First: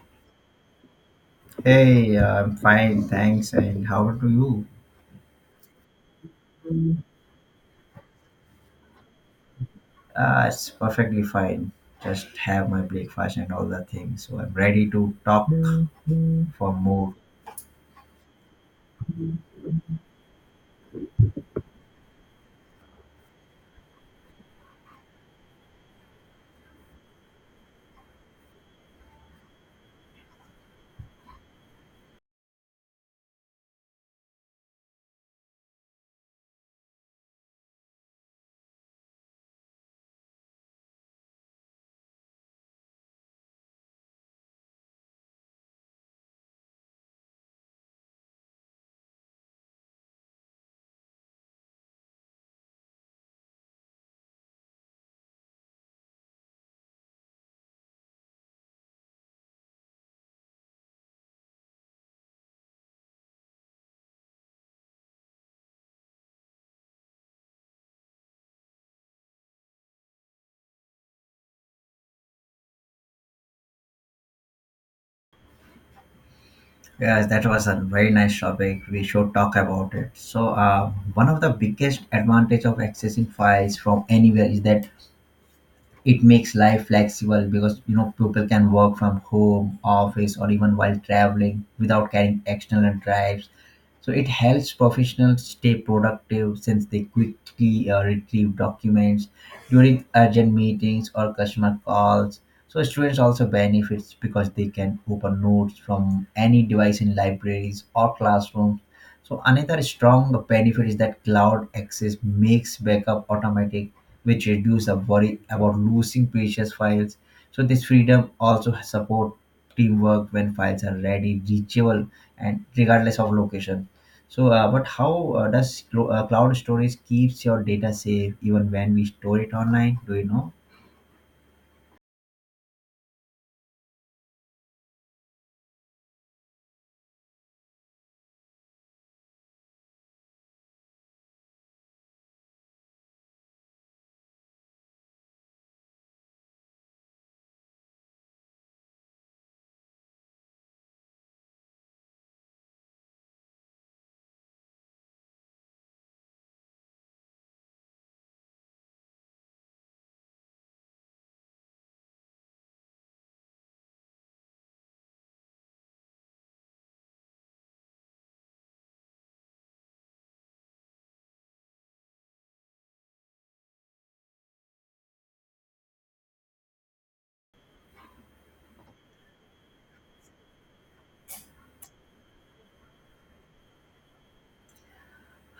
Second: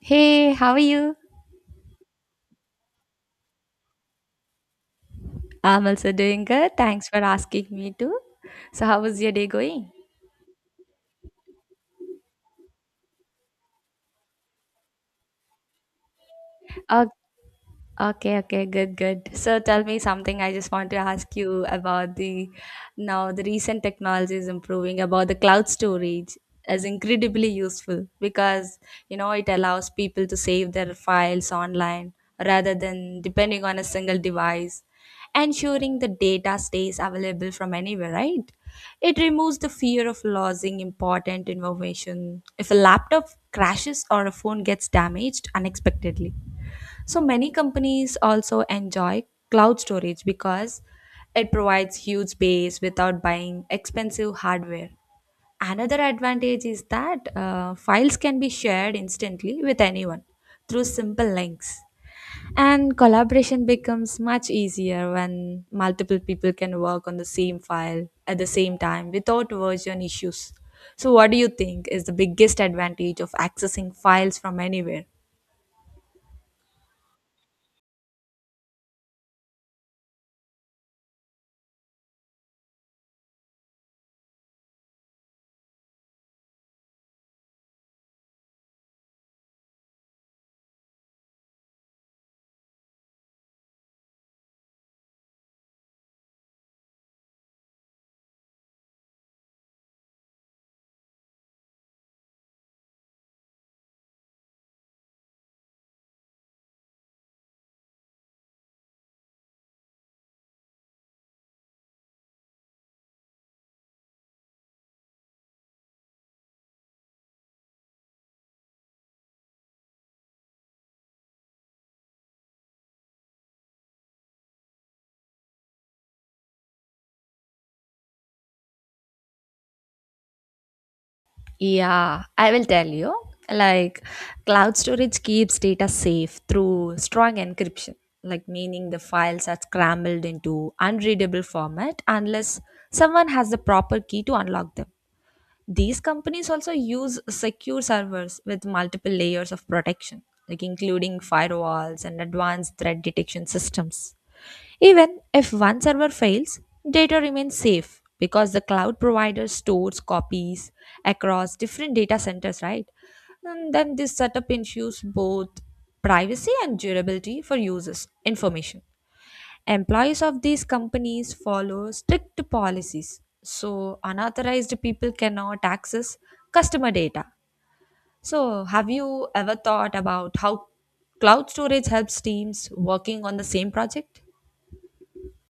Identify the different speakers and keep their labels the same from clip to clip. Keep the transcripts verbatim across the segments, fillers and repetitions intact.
Speaker 1: Hey, how are you?
Speaker 2: Hey, I'm fine, thanks. And how are you?
Speaker 1: I'm also doing good. Thanks for asking me too. So, how was your day going?
Speaker 2: Uh, it's perfectly fine. Just have my breakfast and all the things. So I'm ready to talk for more.
Speaker 1: Okay, okay, good, good. So tell me something. I just want to ask you about the now the recent technology is improving about the cloud storage is incredibly useful because you know it allows people to save their files online rather than depending on a single device, ensuring the data stays available from anywhere, right? It removes the fear of losing important information if a laptop crashes or a phone gets damaged unexpectedly so many companies also enjoy cloud storage because it provides huge space without buying expensive hardware. Another advantage is that uh, files can be shared instantly with anyone through simple links. And collaboration becomes much easier when multiple people can work on the same file at the same time without version issues. So, what do you think is the biggest advantage of accessing files from anywhere?
Speaker 2: Yes, that was a very nice topic. We should talk about it. So, uh, one of the biggest advantage of accessing files from anywhere is that it makes life flexible because you know people can work from home office or even while traveling without carrying external drives, so it helps professionals stay productive since they quickly uh, retrieve documents during urgent meetings or customer calls. So students also benefits because they can open notes from any device in libraries or classrooms. So another strong benefit is that cloud access makes backup automatic, which reduces the worry about losing precious files. So this freedom also support teamwork when files are ready, reachable, and regardless of location. So, uh, but how uh, does clo- uh, cloud storage keeps your data safe even when we store it online? Do you know?
Speaker 1: Yeah, I will tell you. Like, cloud storage keeps data safe through strong encryption, like, meaning the files are scrambled into unreadable format unless someone has the proper key to unlock them. These companies also use secure servers with multiple layers of protection, like including firewalls and advanced threat detection systems. Even if one server fails, data remains safe because the cloud provider stores copies across different data centers, right? And then this setup ensures both privacy and durability for users' information. Employees of these companies follow strict policies, so unauthorized people cannot access customer data. So, have you ever thought about how cloud storage helps teams working on the same project?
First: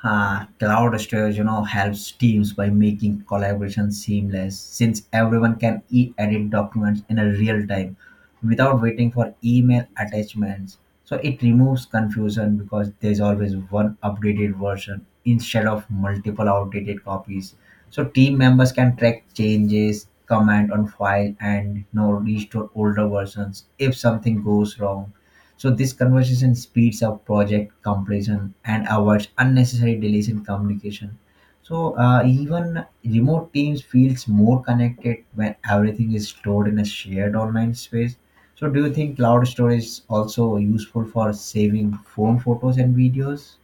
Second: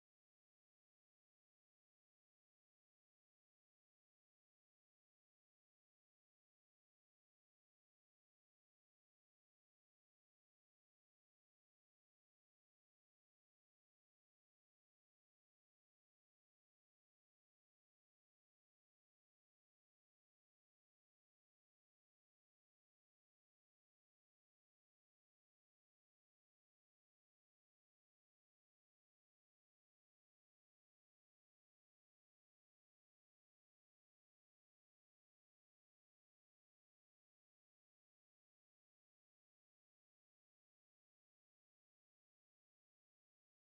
Speaker 2: Uh, cloud storage, you know, helps teams by making collaboration seamless since everyone can e-edit documents in a real time without waiting for email attachments. So it removes confusion because there's always one updated version instead of multiple outdated copies. So team members can track changes, comment on file, and you know, restore older versions if something goes wrong. So this conversation speeds up project completion and avoids unnecessary delays in communication. So uh, even remote teams feels more connected when everything is stored in a shared online space. So do you think cloud storage is also useful for saving phone photos and videos?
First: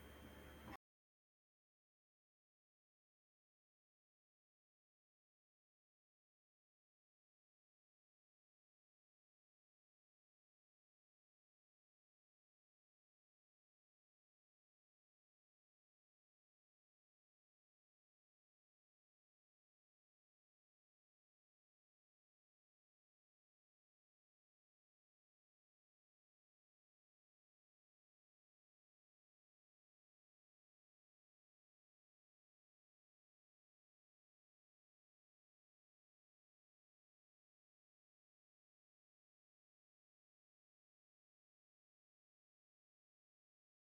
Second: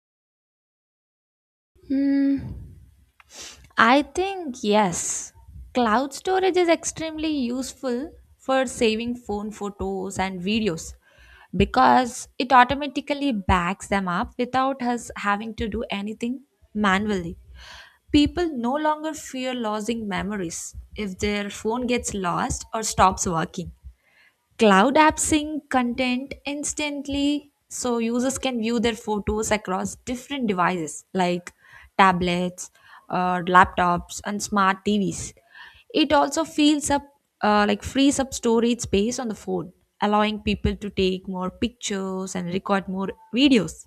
Speaker 1: Hmm, I think yes. Cloud storage is extremely useful for saving phone photos and videos because it automatically backs them up without us having to do anything manually. People no longer fear losing memories if their phone gets lost or stops working. Cloud apps sync content instantly, so users can view their photos across different devices like tablets, uh, laptops, and smart T Vs. It also fills up, uh, like frees up storage space on the phone, allowing people to take more pictures and record more videos.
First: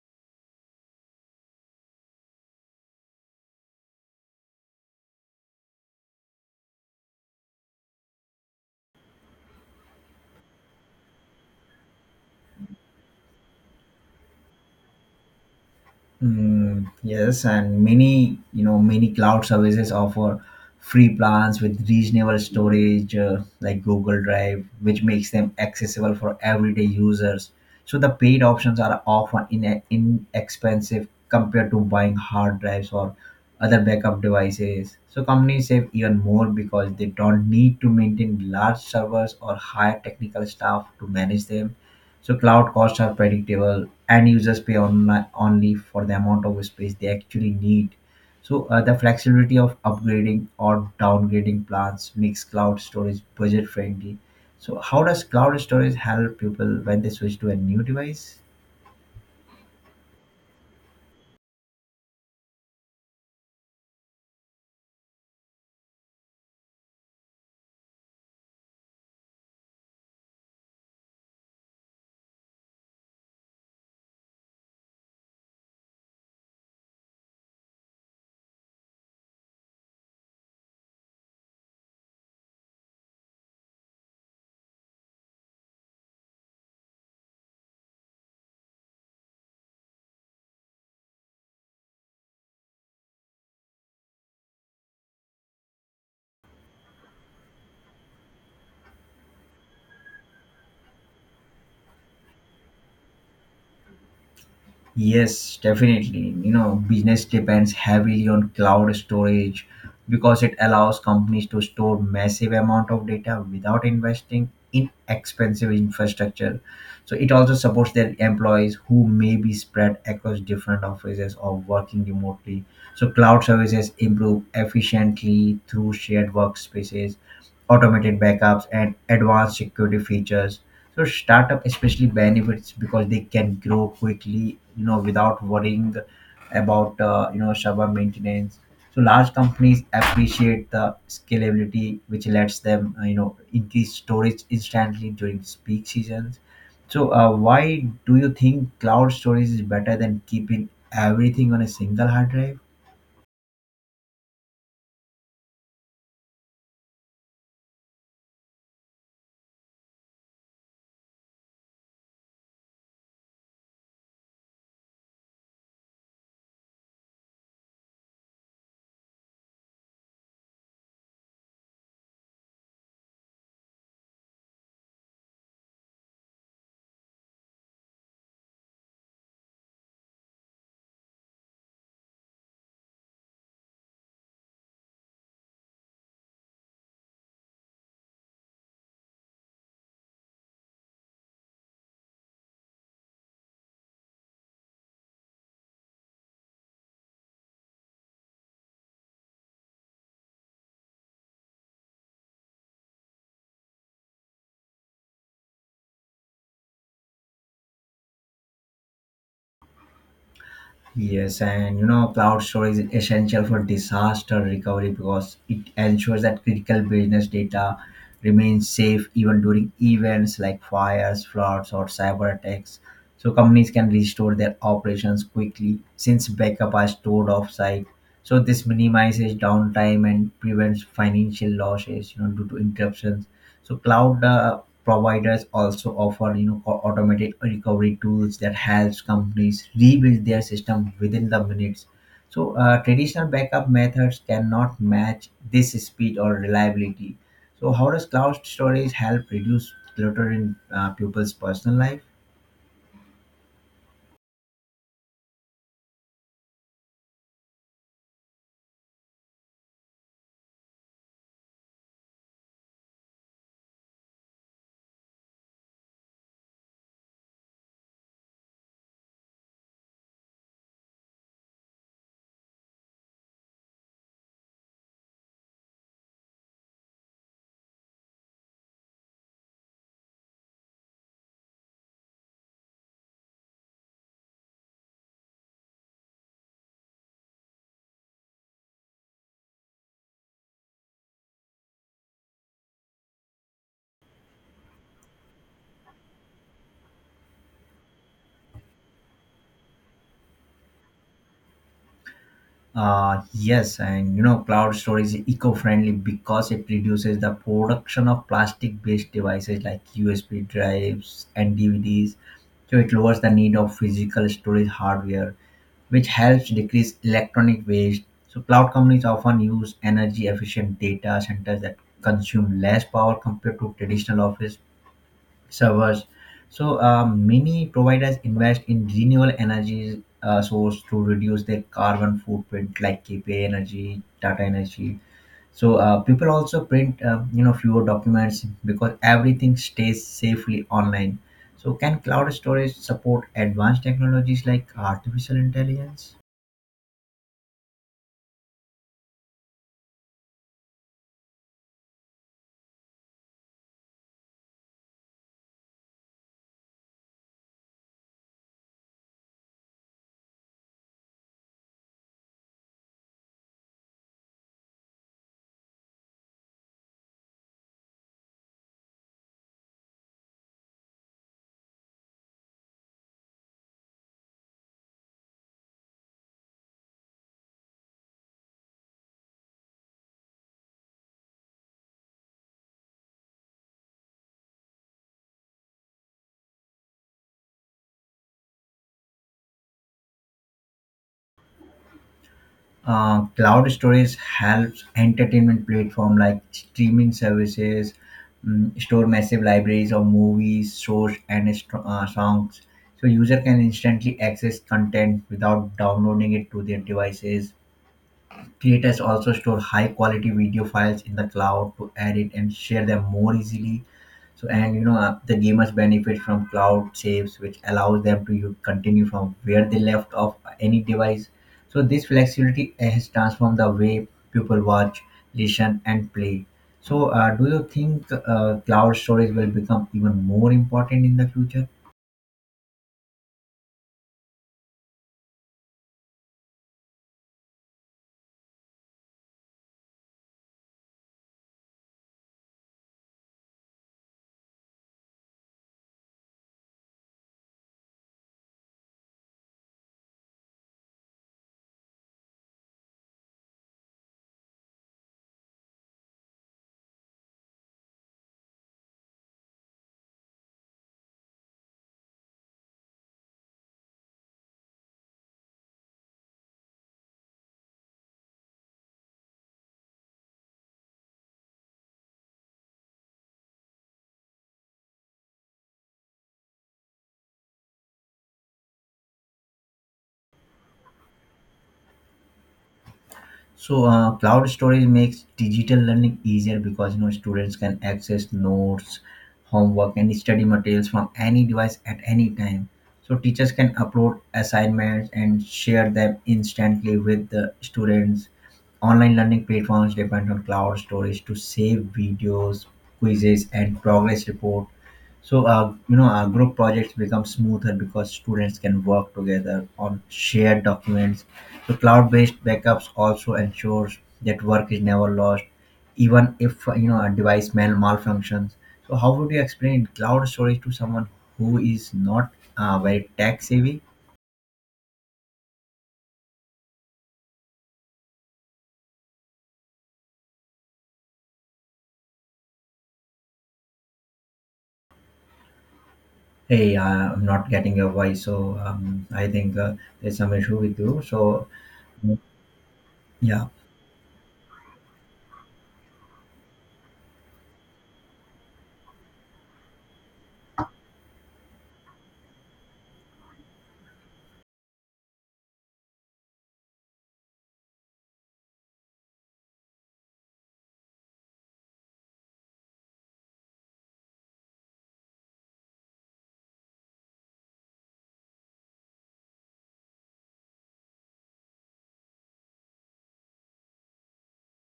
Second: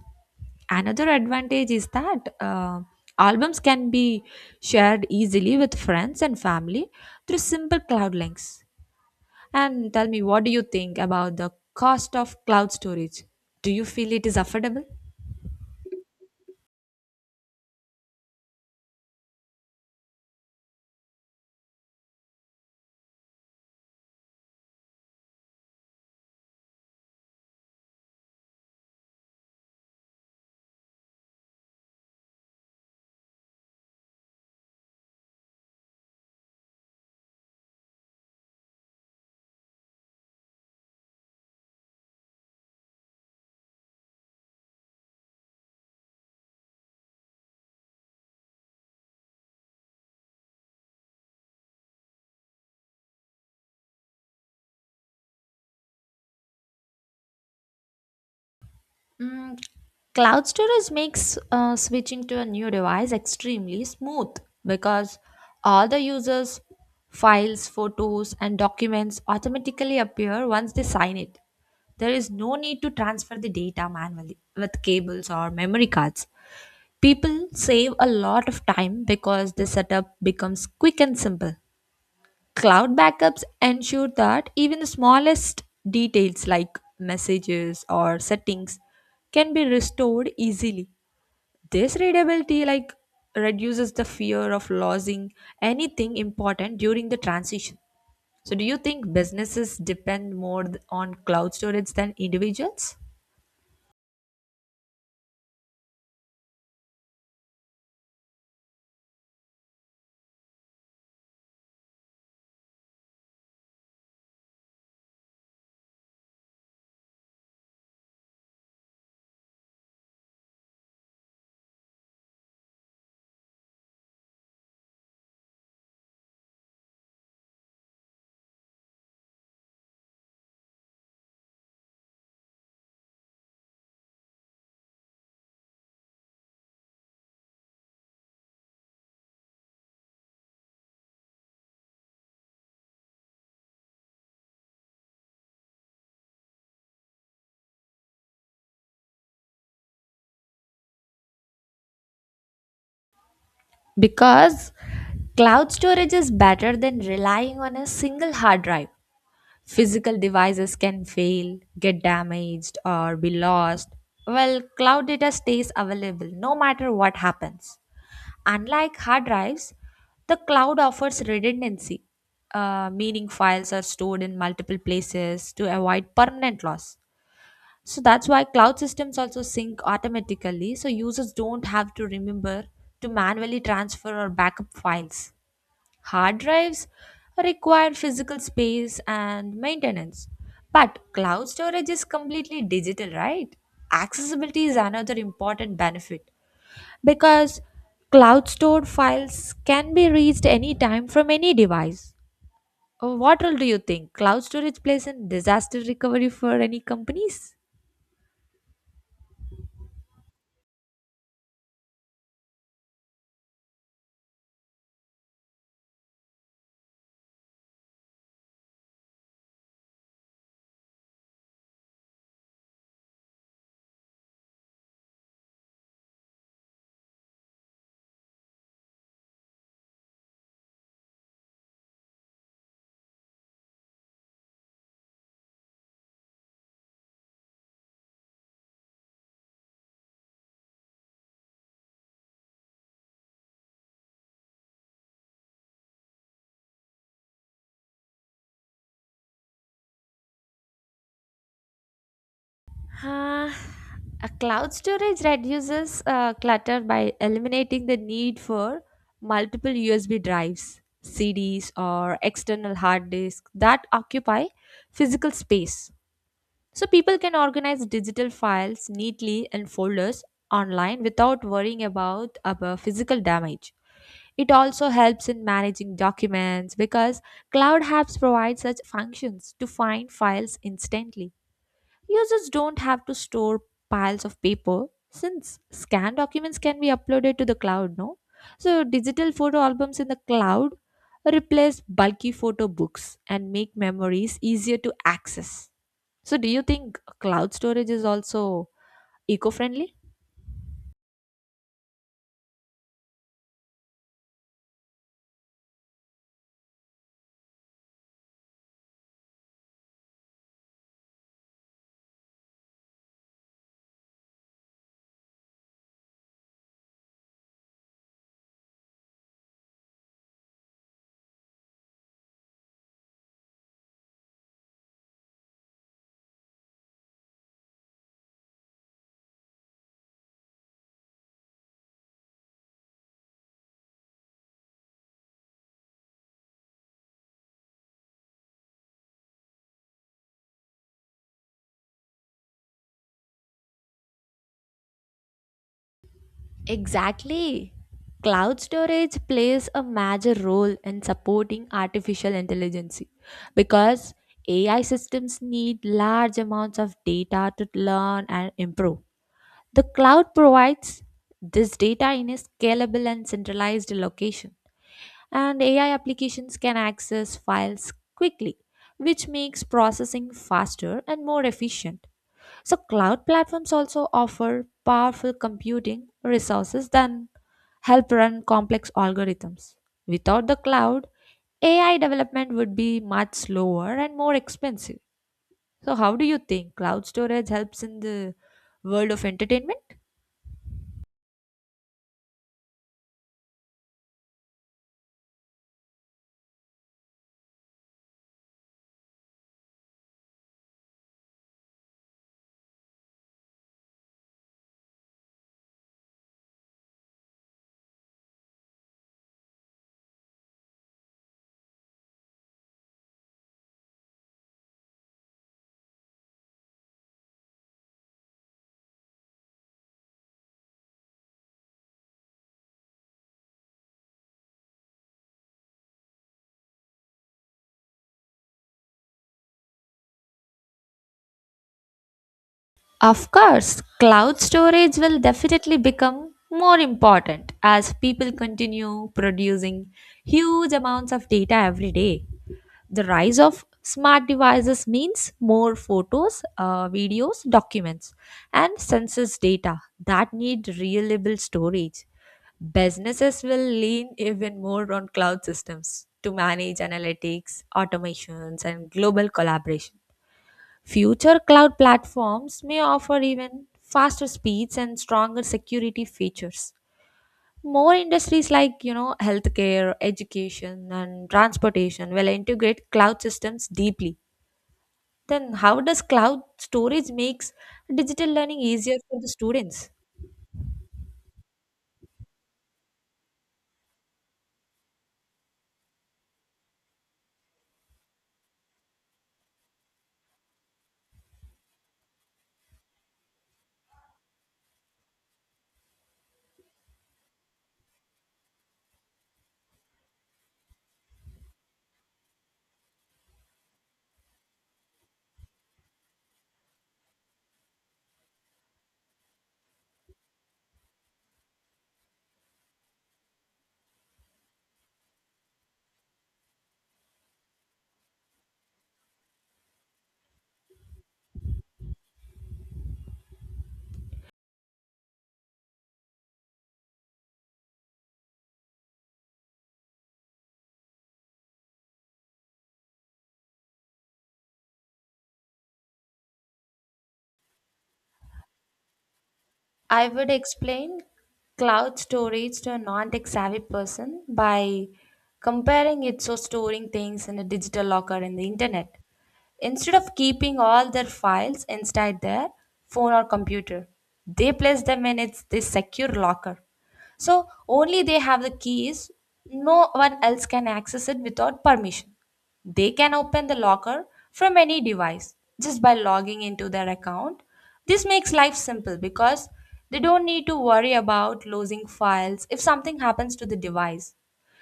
Speaker 1: Another advantage is that uh, albums can be shared easily with friends and family through simple cloud links. And tell me, what do you think about the cost of cloud storage? Do you feel it is affordable?
Speaker 2: Mm, yes, and many you know many cloud services offer free plans with reasonable storage, uh, like Google Drive, which makes them accessible for everyday users. So the paid options are often in inexpensive compared to buying hard drives or other backup devices. So companies save even more because they don't need to maintain large servers or hire technical staff to manage them. So cloud costs are predictable, and users pay on, only for the amount of space they actually need. So uh, the flexibility of upgrading or downgrading plans makes cloud storage budget friendly. So how does cloud storage help people when they switch to a new device?
Speaker 1: Mm, cloud storage makes uh, switching to a new device extremely smooth because all the users' files, photos, and documents automatically appear once they sign it. There is no need to transfer the data manually with cables or memory cards. People save a lot of time because the setup becomes quick and simple. Cloud backups ensure that even the smallest details like messages or settings can be restored easily. This readability like reduces the fear of losing anything important during the transition. So do you think businesses depend more th- on cloud storage than individuals?
Speaker 2: Yes, definitely. You know, business depends heavily on cloud storage because it allows companies to store massive amount of data without investing in expensive infrastructure. So it also supports their employees who may be spread across different offices or working remotely. So cloud services improve efficiently through shared workspaces, automated backups, and advanced security features. So startup especially benefits because they can grow quickly, you know, without worrying about uh, you know server maintenance. So large companies appreciate the scalability, which lets them uh, you know increase storage instantly during peak seasons. So uh, why do you think cloud storage is better than keeping everything on a single hard drive?
Speaker 1: Because cloud storage is better than relying on a single hard drive. Physical devices can fail, get damaged, or be lost. Well, cloud data stays available no matter what happens. Unlike hard drives, the cloud offers redundancy, uh, meaning files are stored in multiple places to avoid permanent loss. So that's why cloud systems also sync automatically, so users don't have to remember to manually transfer or backup files. Hard drives require physical space and maintenance, but cloud storage is completely digital, right? Accessibility is another important benefit because cloud stored files can be reached anytime from any device. Uh, What role do you think cloud storage plays in disaster recovery for any companies?
Speaker 2: Yes, and you know, cloud storage is essential for disaster recovery because it ensures that critical business data remains safe even during events like fires, floods, or cyber attacks. So companies can restore their operations quickly since backup are stored offsite. So this minimizes downtime and prevents financial losses, you know, due to interruptions. So cloud uh, providers also offer you know au- automated recovery tools that helps companies rebuild their system within the minutes. So uh, traditional backup methods cannot match this speed or reliability. So how does cloud storage help reduce clutter in uh, people's personal life?
Speaker 1: Uh, a cloud storage reduces uh, clutter by eliminating the need for multiple U S B drives, C Ds, or external hard disks that occupy physical space. So people can organize digital files neatly in folders online without worrying about about physical damage. It also helps in managing documents because Cloud Apps provide such functions to find files instantly. Users don't have to store piles of paper since scanned documents can be uploaded to the cloud, no? So, digital photo albums in the cloud replace bulky photo books and make memories easier to access. So, do you think cloud storage is also eco friendly?
Speaker 2: Uh, yes, and you know, cloud storage is eco-friendly because it reduces the production of plastic-based devices like U S B drives and D V Ds. So it lowers the need of physical storage hardware, which helps decrease electronic waste. So cloud companies often use energy-efficient data centers that consume less power compared to traditional office servers. So uh, many providers invest in renewable energy uh, source to reduce their carbon footprint, like K P A Energy, Tata Energy. So uh, people also print uh, you know fewer documents because everything stays safely online. So can cloud storage support advanced technologies like artificial intelligence?
Speaker 1: Exactly. Cloud storage plays a major role in supporting artificial intelligence because A I systems need large amounts of data to learn and improve. The cloud provides this data in a scalable and centralized location, and A I applications can access files quickly, which makes processing faster and more efficient. So, cloud platforms also offer powerful computing resources that help run complex algorithms. Without the cloud, A I development would be much slower and more expensive. So, how do you think cloud storage helps in the world of entertainment?
Speaker 2: Uh, cloud storage helps entertainment platform like streaming services mm, store massive libraries of movies, shows, and st- uh, songs. So user can instantly access content without downloading it to their devices. Creators also store high quality video files in the cloud to edit and share them more easily. So, and you know, uh, the gamers benefit from cloud saves, which allows them to u- continue from where they left off uh, any device. So, this flexibility has transformed the way people watch, listen, and play. So, uh, do you think uh, cloud storage will become even more important in the future?
Speaker 1: Of course, cloud storage will definitely become more important as people continue producing huge amounts of data every day. The rise of smart devices means more photos, uh, videos, documents, and census data that need reliable storage. Businesses will lean even more on cloud systems to manage analytics, automations, and global collaboration. Future cloud platforms may offer even faster speeds and stronger security features. More industries like, you know, healthcare, education and transportation will integrate cloud systems deeply. Then how does cloud storage makes digital learning easier for the students?
Speaker 2: So uh, cloud storage makes digital learning easier because you know students can access notes, homework, and study materials from any device at any time. So teachers can upload assignments and share them instantly with the students. Online learning platforms depend on cloud storage to save videos, quizzes, and progress report. So uh, you know, our group projects become smoother because students can work together on shared documents. So cloud-based backups also ensures that work is never lost, even if uh, you know a device mal- malfunctions. So how would you explain cloud storage to someone who is not uh, very tech savvy? Hey, uh, I'm not getting your voice, so um, I think uh,
Speaker 1: I
Speaker 2: there's
Speaker 1: would
Speaker 2: some issue with
Speaker 1: explain
Speaker 2: you. So
Speaker 1: cloud storage to a non-tech
Speaker 2: yeah.
Speaker 1: savvy person by comparing it to storing things in a digital locker in the internet instead of keeping all their files inside their phone or computer. They place them in its this secure locker, so only they have the keys. No one else can access it without permission. They can open the locker from any device just by logging into their account. This makes life simple because they don't need to worry about losing files if something happens to the device.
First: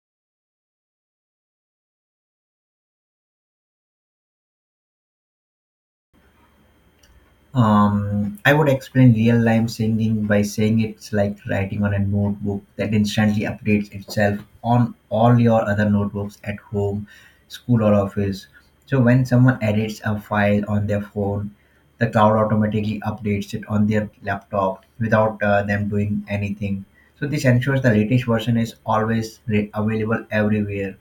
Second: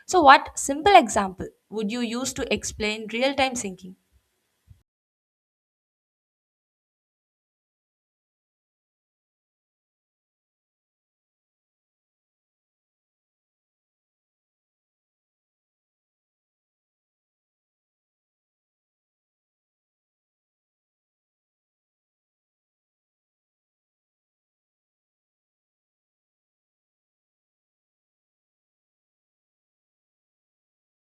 Speaker 1: So, what simple example would you use to explain real time syncing?
Speaker 2: Um, I would explain real time singing by saying it's like writing on a notebook that instantly updates itself on all your other notebooks at home, school, or office. So when someone edits a file on their phone, the cloud automatically updates it on their laptop without uh, them doing anything. So this ensures the latest version is always re- available everywhere.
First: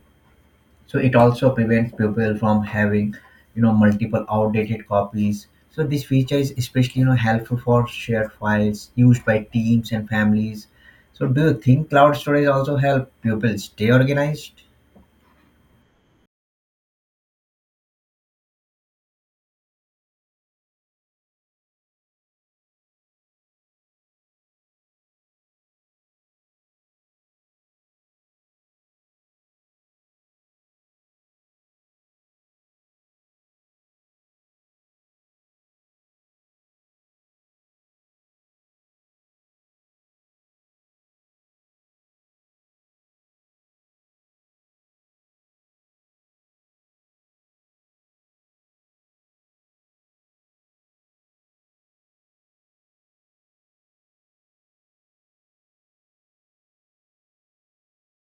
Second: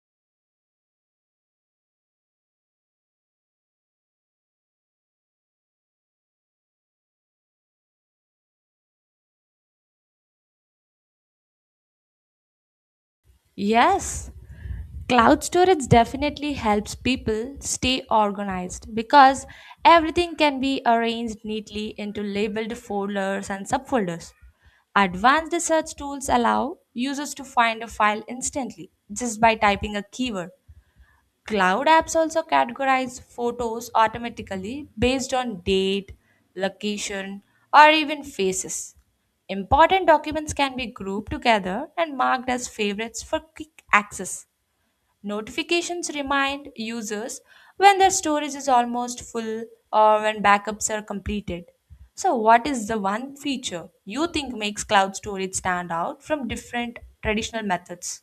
Speaker 2: So it also prevents people from having you know multiple outdated copies. So this feature is especially you know helpful for shared files used by teams and families. So do you think cloud storage also help people stay
Speaker 1: Yes.
Speaker 2: organized?
Speaker 1: Cloud storage definitely helps people stay organized because everything can be arranged neatly into labeled folders and subfolders. Advanced search tools allow users to find a file instantly just by typing a keyword. Cloud apps also categorize photos automatically based on date, location, or even faces. Important documents can be grouped together and marked as favorites for quick access. Notifications remind users when their storage is almost full or when backups are completed. So, what is the one feature you think makes cloud storage stand out from different traditional methods?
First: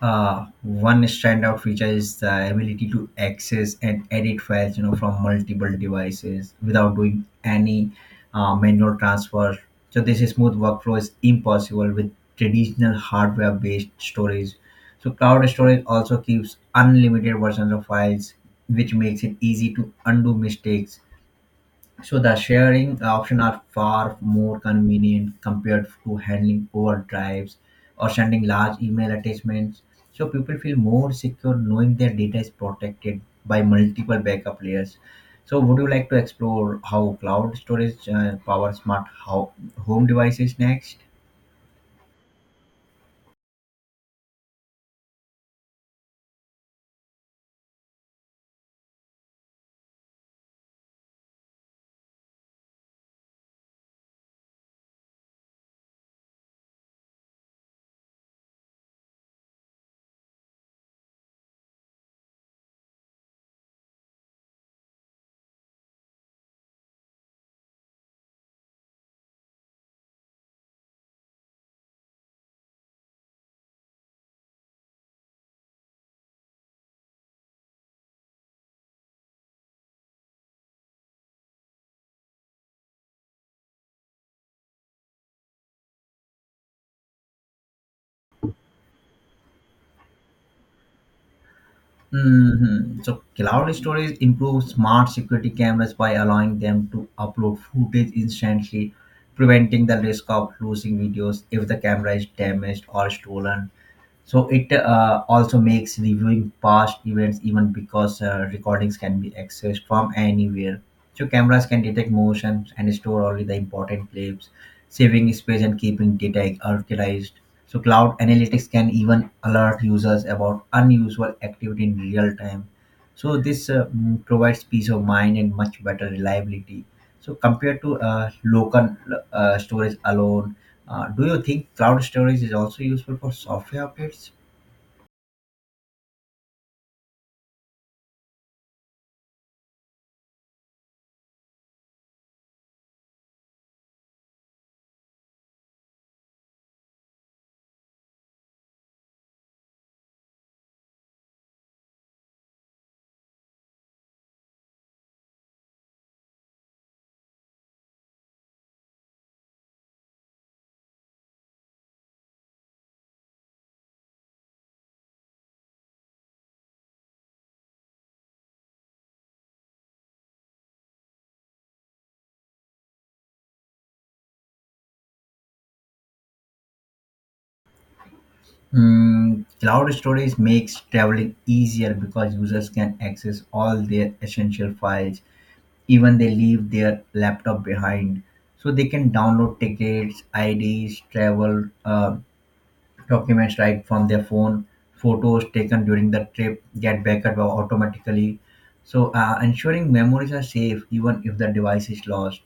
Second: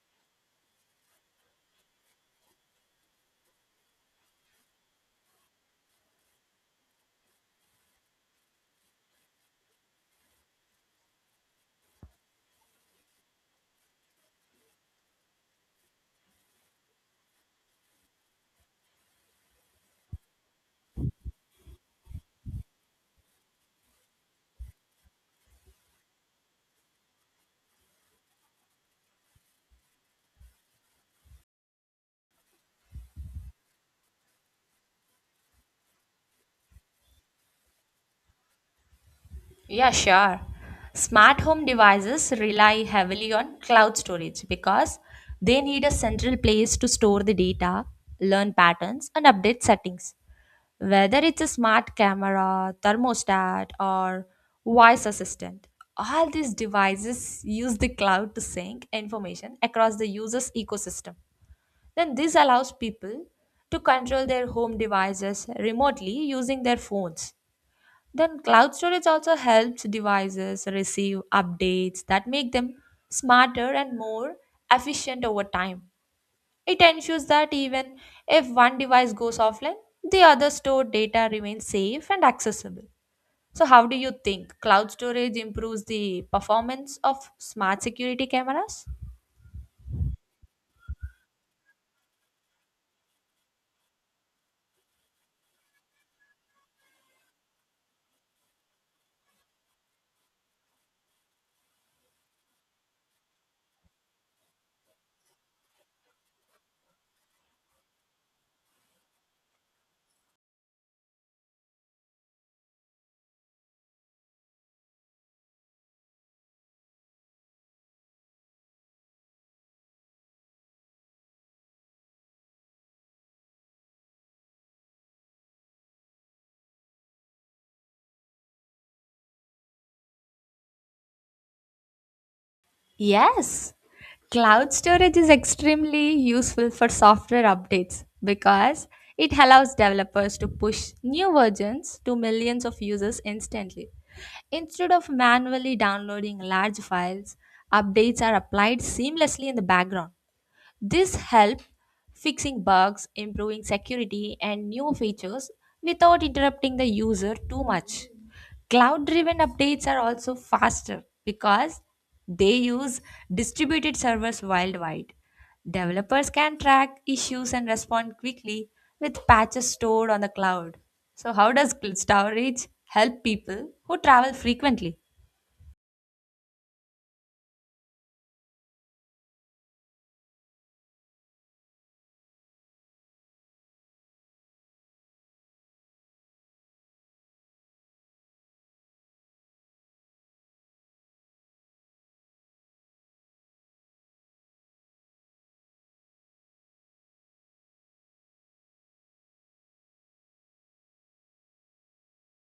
Speaker 2: Uh, one standout feature is the ability to access and edit files, you know, from multiple devices without doing any uh, manual transfer. So this is smooth workflow is impossible with traditional hardware-based storage. So cloud storage also keeps unlimited versions of files, which makes it easy to undo mistakes. So the sharing uh, option are far more convenient compared to handling Word drives or sending large email attachments. So people feel more secure knowing their data is protected by multiple backup layers. So would you like to explore how cloud storage uh, powers smart how
Speaker 1: Yeah,
Speaker 2: home
Speaker 1: sure.
Speaker 2: devices next?
Speaker 1: Smart home devices rely heavily on cloud storage because they need a central place to store the data, learn patterns, and update settings. Whether it's a smart camera, thermostat, or voice assistant, all these devices use the cloud to sync information across the user's ecosystem. Then this allows people to control their home devices remotely using their phones. Then cloud storage also helps devices receive updates that make them smarter and more efficient over time. It ensures that even if one device goes offline, the other stored data remains safe and accessible. So, how do you think cloud storage improves the performance of smart security cameras?
Speaker 2: Hmm. So cloud storage improves smart security cameras by allowing them to upload footage instantly, preventing the risk of losing videos if the camera is damaged or stolen. So it uh, also makes reviewing past events even because uh, recordings can be accessed from anywhere. So cameras can detect motions and store only the important clips, saving space and keeping data archived. So cloud analytics can even alert users about unusual activity in real time. So this uh, mm, provides peace of mind and much better reliability. So compared to uh, local uh, storage alone, uh, do you think cloud storage is also useful for
Speaker 1: Yes,
Speaker 2: software updates?
Speaker 1: cloud storage is extremely useful for software updates because it allows developers to push new versions to millions of users instantly. Instead of manually downloading large files, updates are applied seamlessly in the background. This helps fixing bugs, improving security, and new features without interrupting the user too much. Cloud driven updates are also faster because they use distributed servers worldwide. Developers can track issues and respond quickly with patches stored on the cloud. So, how does cl- storage help people who travel frequently?
Speaker 2: Mm, cloud storage makes traveling easier because users can access all their essential files, even they leave their laptop behind. So they can download tickets, I Ds, travel, uh, Documents like from their phone. Photos taken during the trip get backup automatically. So, uh, ensuring memories are safe even if the device is lost.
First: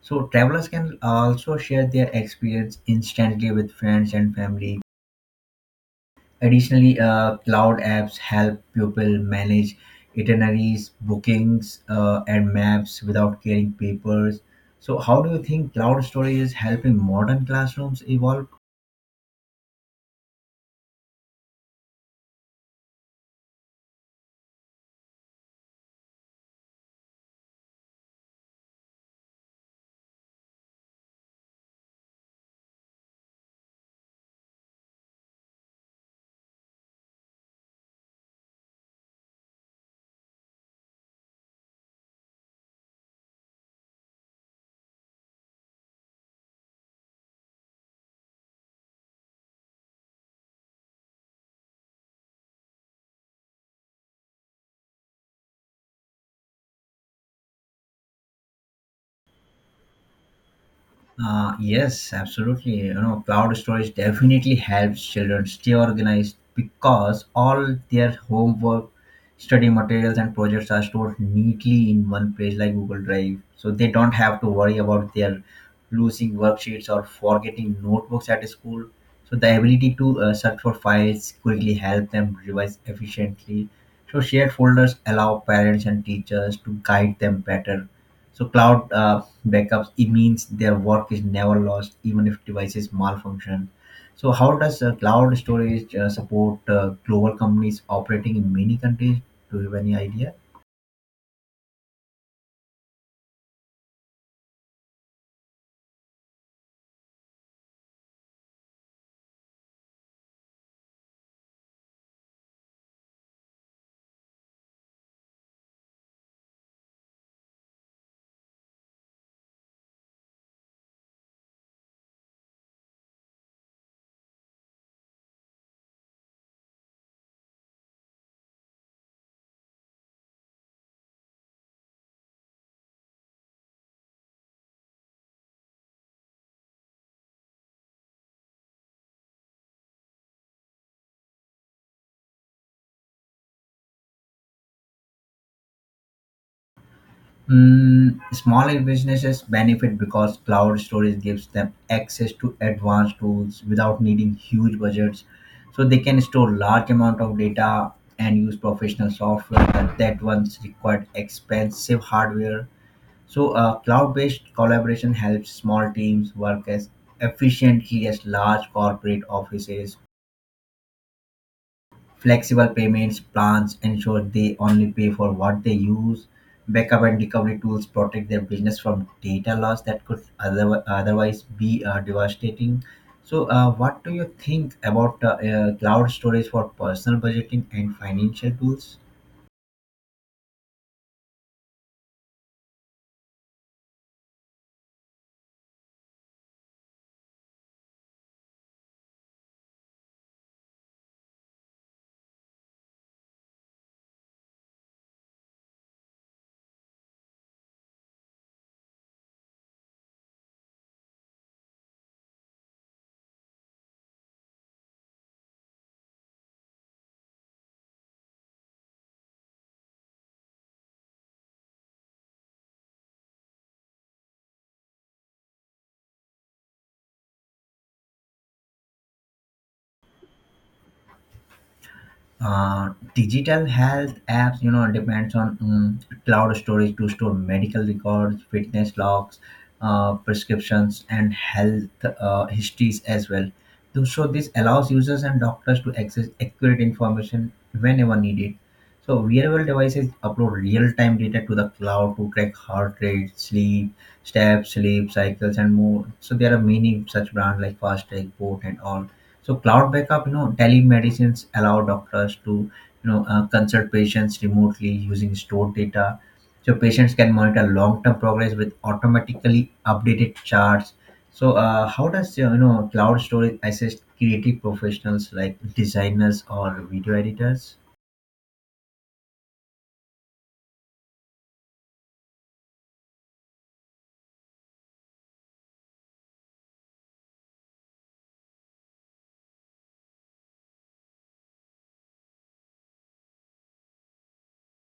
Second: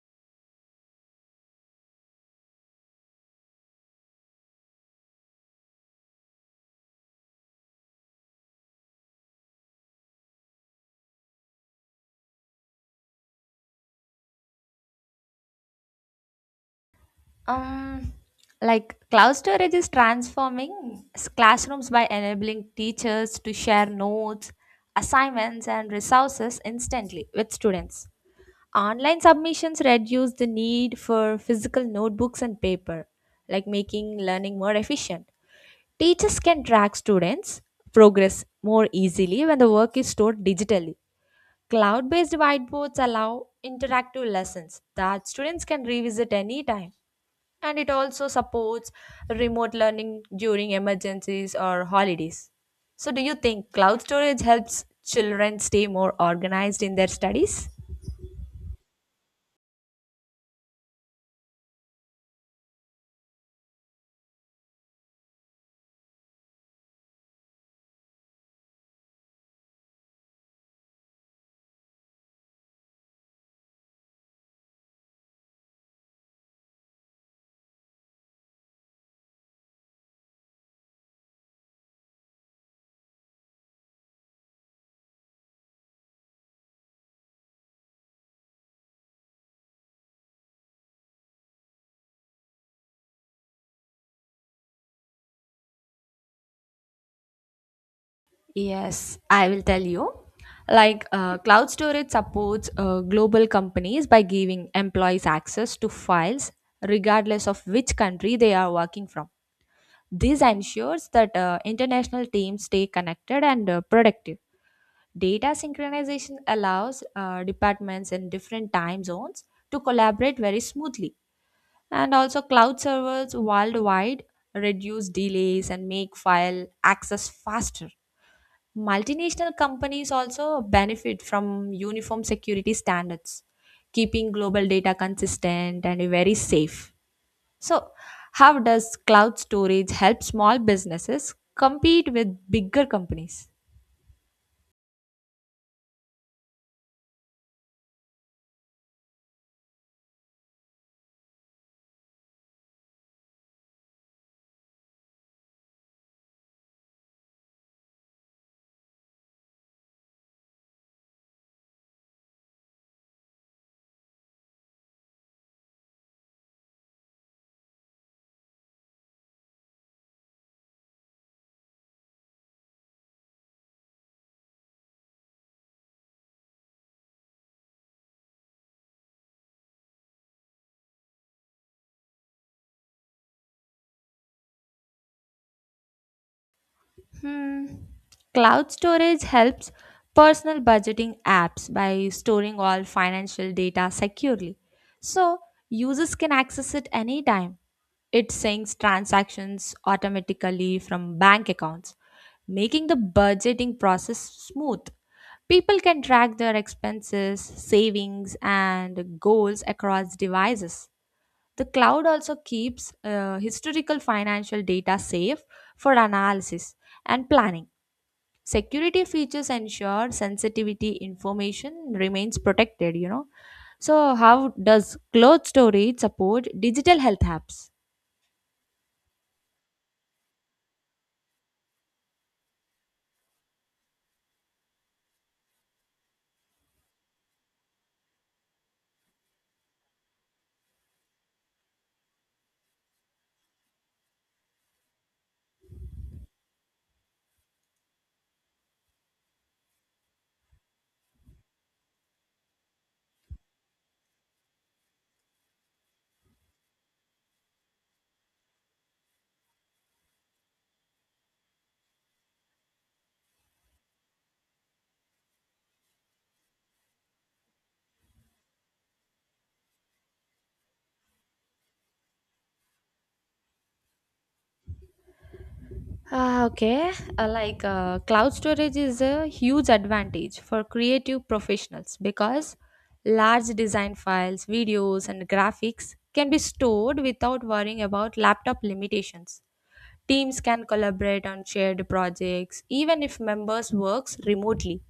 Speaker 2: So, travelers can also share their experience instantly with friends and family. Additionally, uh, cloud apps help people manage itineraries, bookings, uh, and maps without carrying papers. So, how do you think cloud storage is helping modern classrooms
Speaker 1: Um,
Speaker 2: evolve?
Speaker 1: like cloud storage is transforming s- classrooms by enabling teachers to share notes, assignments, and resources instantly with students. Online submissions reduce the need for physical notebooks and paper, like making learning more efficient. Teachers can track students' progress more easily when the work is stored digitally. Cloud based whiteboards allow interactive lessons that students can revisit anytime, and it also supports remote learning during emergencies or holidays. So, do you think cloud storage helps children stay more organized in their studies?
Speaker 2: Uh, yes, absolutely. You know, cloud storage definitely helps children stay organized because all their homework, study materials, and projects are stored neatly in one place like Google Drive. So they don't have to worry about their losing worksheets or forgetting notebooks at school. So the ability to uh, search for files quickly help them revise efficiently. So shared folders allow parents and teachers to guide them better. So cloud uh, backups, it means their work is never lost, even if devices malfunction. So how does uh, cloud storage uh, support uh, global companies operating in many
Speaker 1: Yes,
Speaker 2: countries?
Speaker 1: I
Speaker 2: Do
Speaker 1: will
Speaker 2: you have
Speaker 1: tell
Speaker 2: any
Speaker 1: you.
Speaker 2: idea?
Speaker 1: Like uh, cloud storage supports uh, global companies by giving employees access to files regardless of which country they are working from. This ensures that uh, international teams stay connected and uh, productive. Data synchronization allows uh, departments in different time zones to collaborate very smoothly. And also, cloud servers worldwide reduce delays and make file access faster. Multinational companies also benefit from uniform security standards, keeping global data consistent and very safe. So, how does cloud storage help small businesses compete with bigger companies?
Speaker 2: Mm, small businesses benefit because cloud storage gives them access to advanced tools without needing huge budgets. So they can store large amount of data and use professional software that, that once required expensive hardware. So, uh, cloud-based collaboration helps small teams work as efficiently as large corporate offices. Flexible payments plans ensure they only pay for what they use. Backup and recovery tools protect their business from data loss that could other, otherwise be uh, devastating. So, uh, what do you think about uh, uh, cloud storage for personal
Speaker 1: Hmm.
Speaker 2: budgeting and financial
Speaker 1: Cloud
Speaker 2: tools?
Speaker 1: storage helps personal budgeting apps by storing all financial data securely, so users can access it anytime. It syncs transactions automatically from bank accounts, making the budgeting process smooth. People can track their expenses, savings, and goals across devices. The cloud also keeps uh, historical financial data safe for analysis and planning. Security features ensure sensitivity information remains protected, you know. So, how does cloud storage support digital health apps?
Speaker 2: uh, Digital health apps you know depends on um, cloud storage to store medical records, fitness logs, uh, prescriptions, and health uh, histories as well. Th- so this allows users and doctors to access accurate information whenever needed. So wearable devices upload real-time data to the cloud to track heart rate, sleep, steps, sleep cycles, and more. So there are many such brands like fast Track, boat and all. So cloud backup, you know, telemedicines allow doctors to, you know, uh, consult patients remotely using stored data. So patients can monitor long-term progress with automatically updated charts. So uh, how does uh, you know cloud storage assist creative professionals like
Speaker 1: Ah,
Speaker 2: designers
Speaker 1: okay.
Speaker 2: or video
Speaker 1: Uh, like
Speaker 2: editors?
Speaker 1: uh, cloud storage is a huge advantage for creative professionals because large design files, videos, and graphics can be stored without worrying about laptop limitations. Teams can collaborate on shared projects even if members works remotely.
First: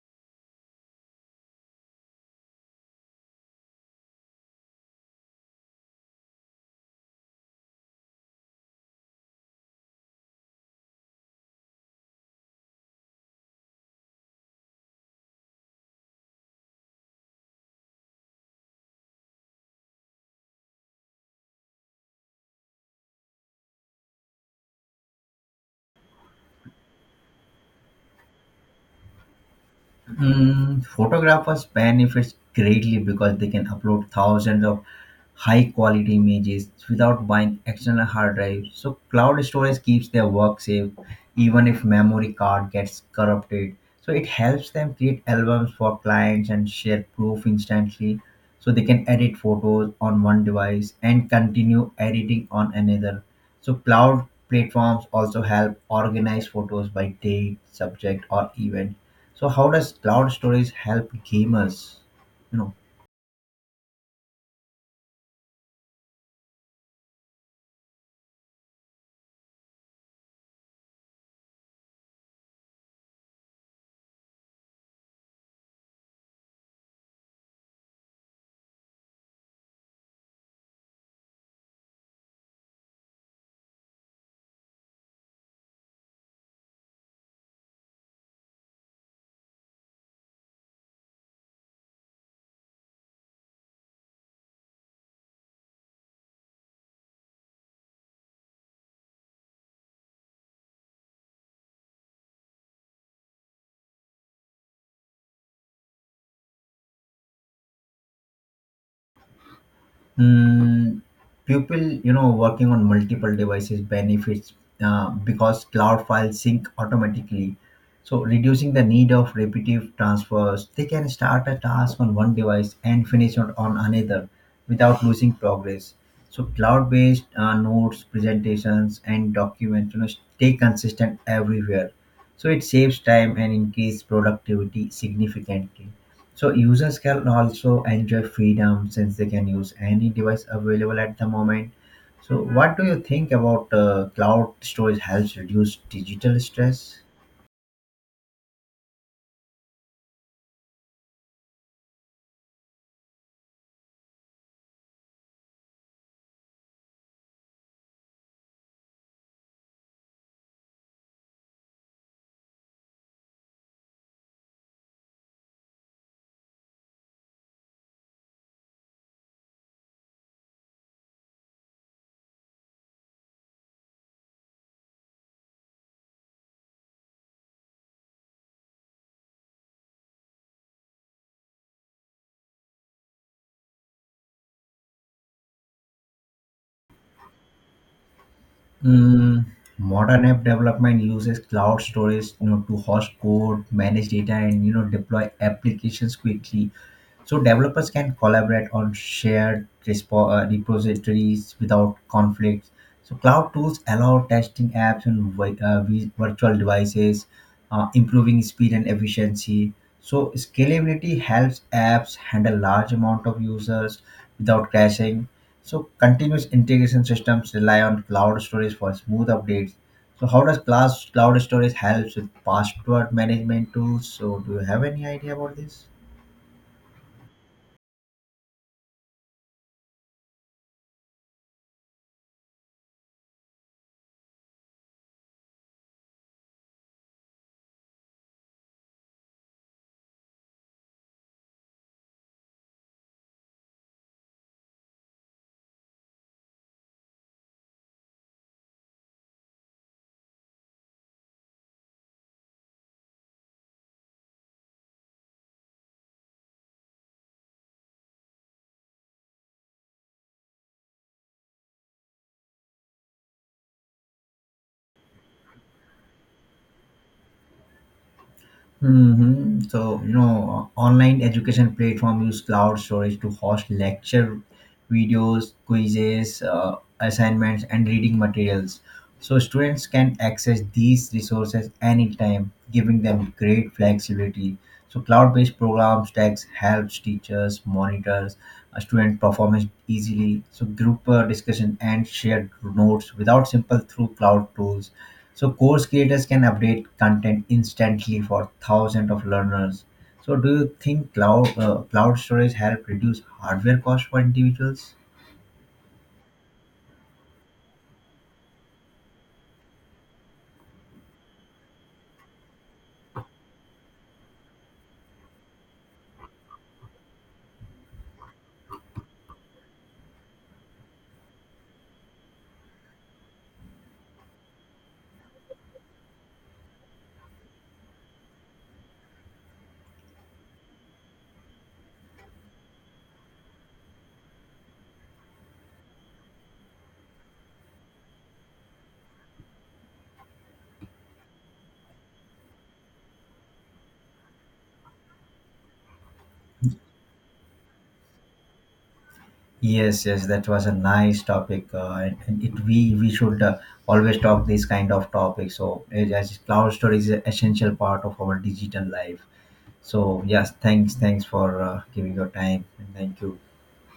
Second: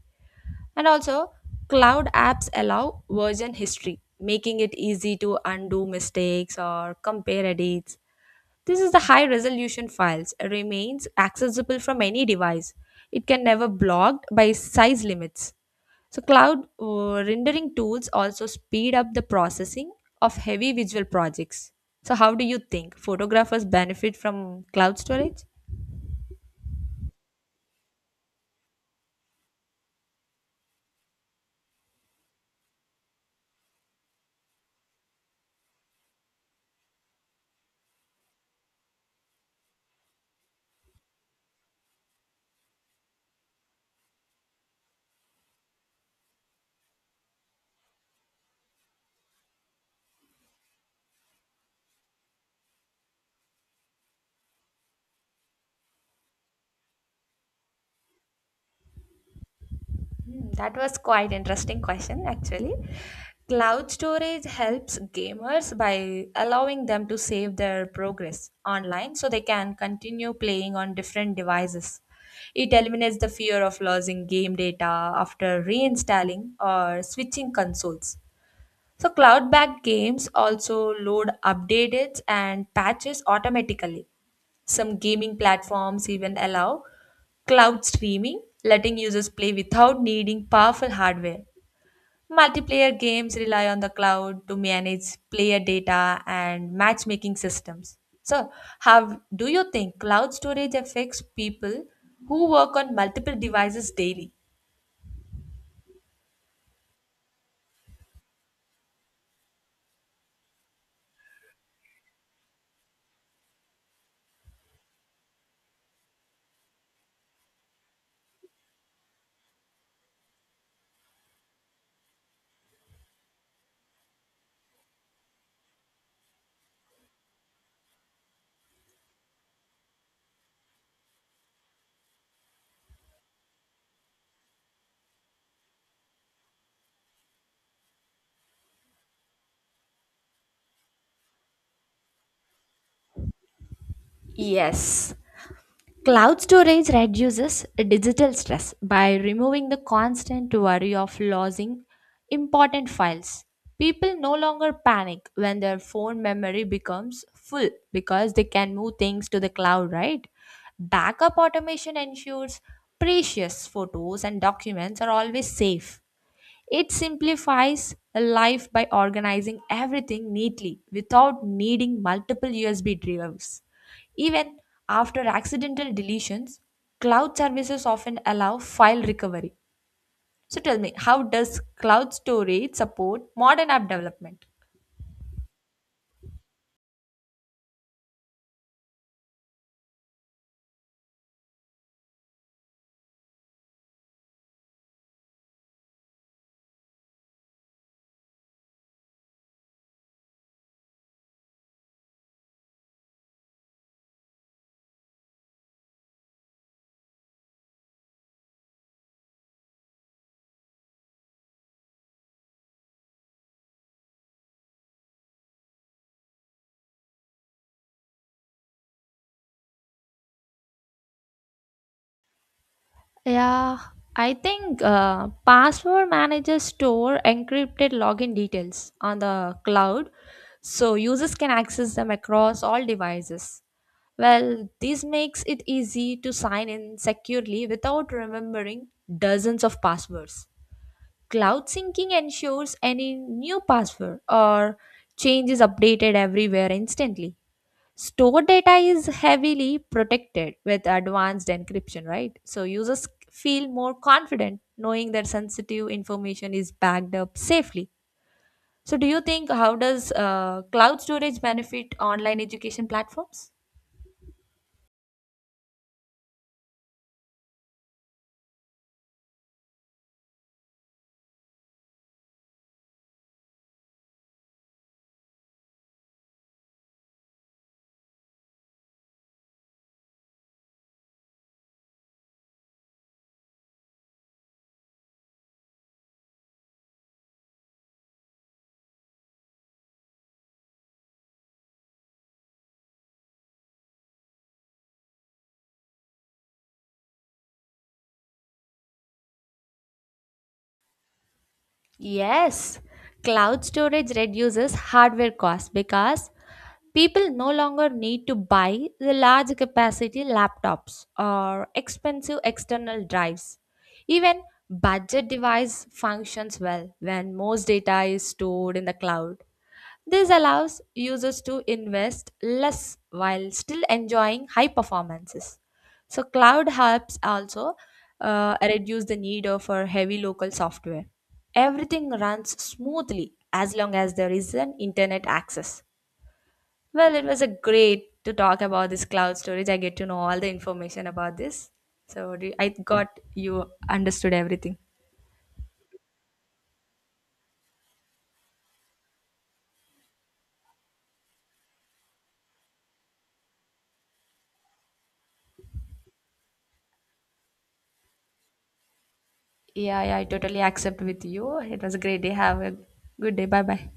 Speaker 1: And also cloud apps allow version history, making it easy to undo mistakes or compare edits. This is the high resolution files remains accessible from any device. It can never blocked by size limits. So cloud uh, rendering tools also speed up the processing of heavy visual projects. So how do you think photographers benefit from cloud storage?
Speaker 2: Mm, photographers benefits greatly because they can upload thousands of high quality images without buying external hard drives. So cloud storage keeps their work safe even if memory card gets corrupted. So it helps them create albums for clients and share proof instantly, so they can edit photos on one device and continue editing on another. So cloud platforms also help organize photos by date, subject, or event. So how does cloud
Speaker 1: Hmm,
Speaker 2: storage
Speaker 1: that was
Speaker 2: help
Speaker 1: quite interesting
Speaker 2: gamers?
Speaker 1: question
Speaker 2: You
Speaker 1: actually.
Speaker 2: know,
Speaker 1: Cloud storage helps gamers by allowing them to save their progress online so they can continue playing on different devices. It eliminates the fear of losing game data after reinstalling or switching consoles. So cloud-backed games also load updates and patches automatically. Some gaming platforms even allow cloud streaming, letting users play without needing powerful hardware. Multiplayer games rely on the cloud to manage player data and matchmaking systems. So, how do you think cloud storage affects people who work on multiple devices daily?
Speaker 2: mm, people you know working on multiple devices benefits uh, because cloud files sync automatically. So reducing the need of repetitive transfers, they can start a task on one device and finish it on another without losing progress. So cloud-based uh, notes, presentations, and documents, you know, stay consistent everywhere. So it saves time and increase productivity significantly. So users can also enjoy freedom since they can use any device available at the moment. So what do you think about uh, cloud storage
Speaker 1: Yes,
Speaker 2: helps reduce digital
Speaker 1: cloud storage
Speaker 2: stress?
Speaker 1: reduces digital stress by removing the constant worry of losing important files. People no longer panic when their phone memory becomes full because they can move things to the cloud, right? Backup automation ensures precious photos and documents are always safe. It simplifies life by organizing everything neatly without needing multiple U S B drives. Even after accidental deletions, cloud services often allow file recovery. So tell me, how does cloud storage support modern app development?
Speaker 2: Mm, modern app development uses cloud storage, you know, to host code, manage data, and you know deploy applications quickly. So developers can collaborate on shared respo- uh, repositories without conflicts. So cloud tools allow testing apps on vi- uh, vi- virtual devices, uh, improving speed and efficiency. So scalability helps apps handle large amount of users without crashing. So continuous integration systems rely on cloud storage for smooth updates. So how does class cloud storage helps with password management
Speaker 1: Yeah,
Speaker 2: tools?
Speaker 1: I
Speaker 2: So do you
Speaker 1: think
Speaker 2: have any
Speaker 1: uh,
Speaker 2: idea about this?
Speaker 1: password managers store encrypted login details on the cloud so users can access them across all devices. Well, this makes it easy to sign in securely without remembering dozens of passwords. Cloud syncing ensures any new password or change is updated everywhere instantly. Store data is heavily protected with advanced encryption, right? So users feel more confident knowing that sensitive information is backed up safely. So do you think, how does uh, cloud storage benefit online education platforms?
Speaker 2: Hmm. So, you know, uh, online education platform use cloud storage to host lecture videos, quizzes, uh, assignments, and reading materials. So, students can access these resources anytime, giving them great flexibility. So, cloud based program stacks helps teachers, monitors, uh, student performance easily. So, group uh, discussion and shared notes without simple through cloud tools, so course creators can update content instantly for thousands of learners. So do you think cloud uh, cloud storage
Speaker 1: Yes,
Speaker 2: help reduce
Speaker 1: cloud
Speaker 2: hardware cost
Speaker 1: storage
Speaker 2: for
Speaker 1: reduces
Speaker 2: individuals?
Speaker 1: hardware costs because people no longer need to buy the large capacity laptops or expensive external drives. Even budget device functions well when most data is stored in the cloud. This allows users to invest less while still enjoying high performances. So, cloud helps also uh, reduce the need of uh, heavy local software. Everything runs smoothly as long as there is an internet access. Well, it was a great to talk about this cloud storage. I get to know all the information about this. So, do- I got you understood everything.
Speaker 2: Yes, yes, that was a nice topic, uh, and, and it we we should uh, always talk these kind of topics. So as as cloud storage is an essential part of our digital life. So
Speaker 1: Yeah, yeah, I
Speaker 2: yes,
Speaker 1: totally
Speaker 2: thanks,
Speaker 1: accept
Speaker 2: thanks
Speaker 1: with you.
Speaker 2: for
Speaker 1: It
Speaker 2: uh,
Speaker 1: was a
Speaker 2: giving
Speaker 1: great
Speaker 2: your
Speaker 1: day. Have
Speaker 2: time,
Speaker 1: a
Speaker 2: and thank
Speaker 1: good
Speaker 2: you.
Speaker 1: day. Bye bye.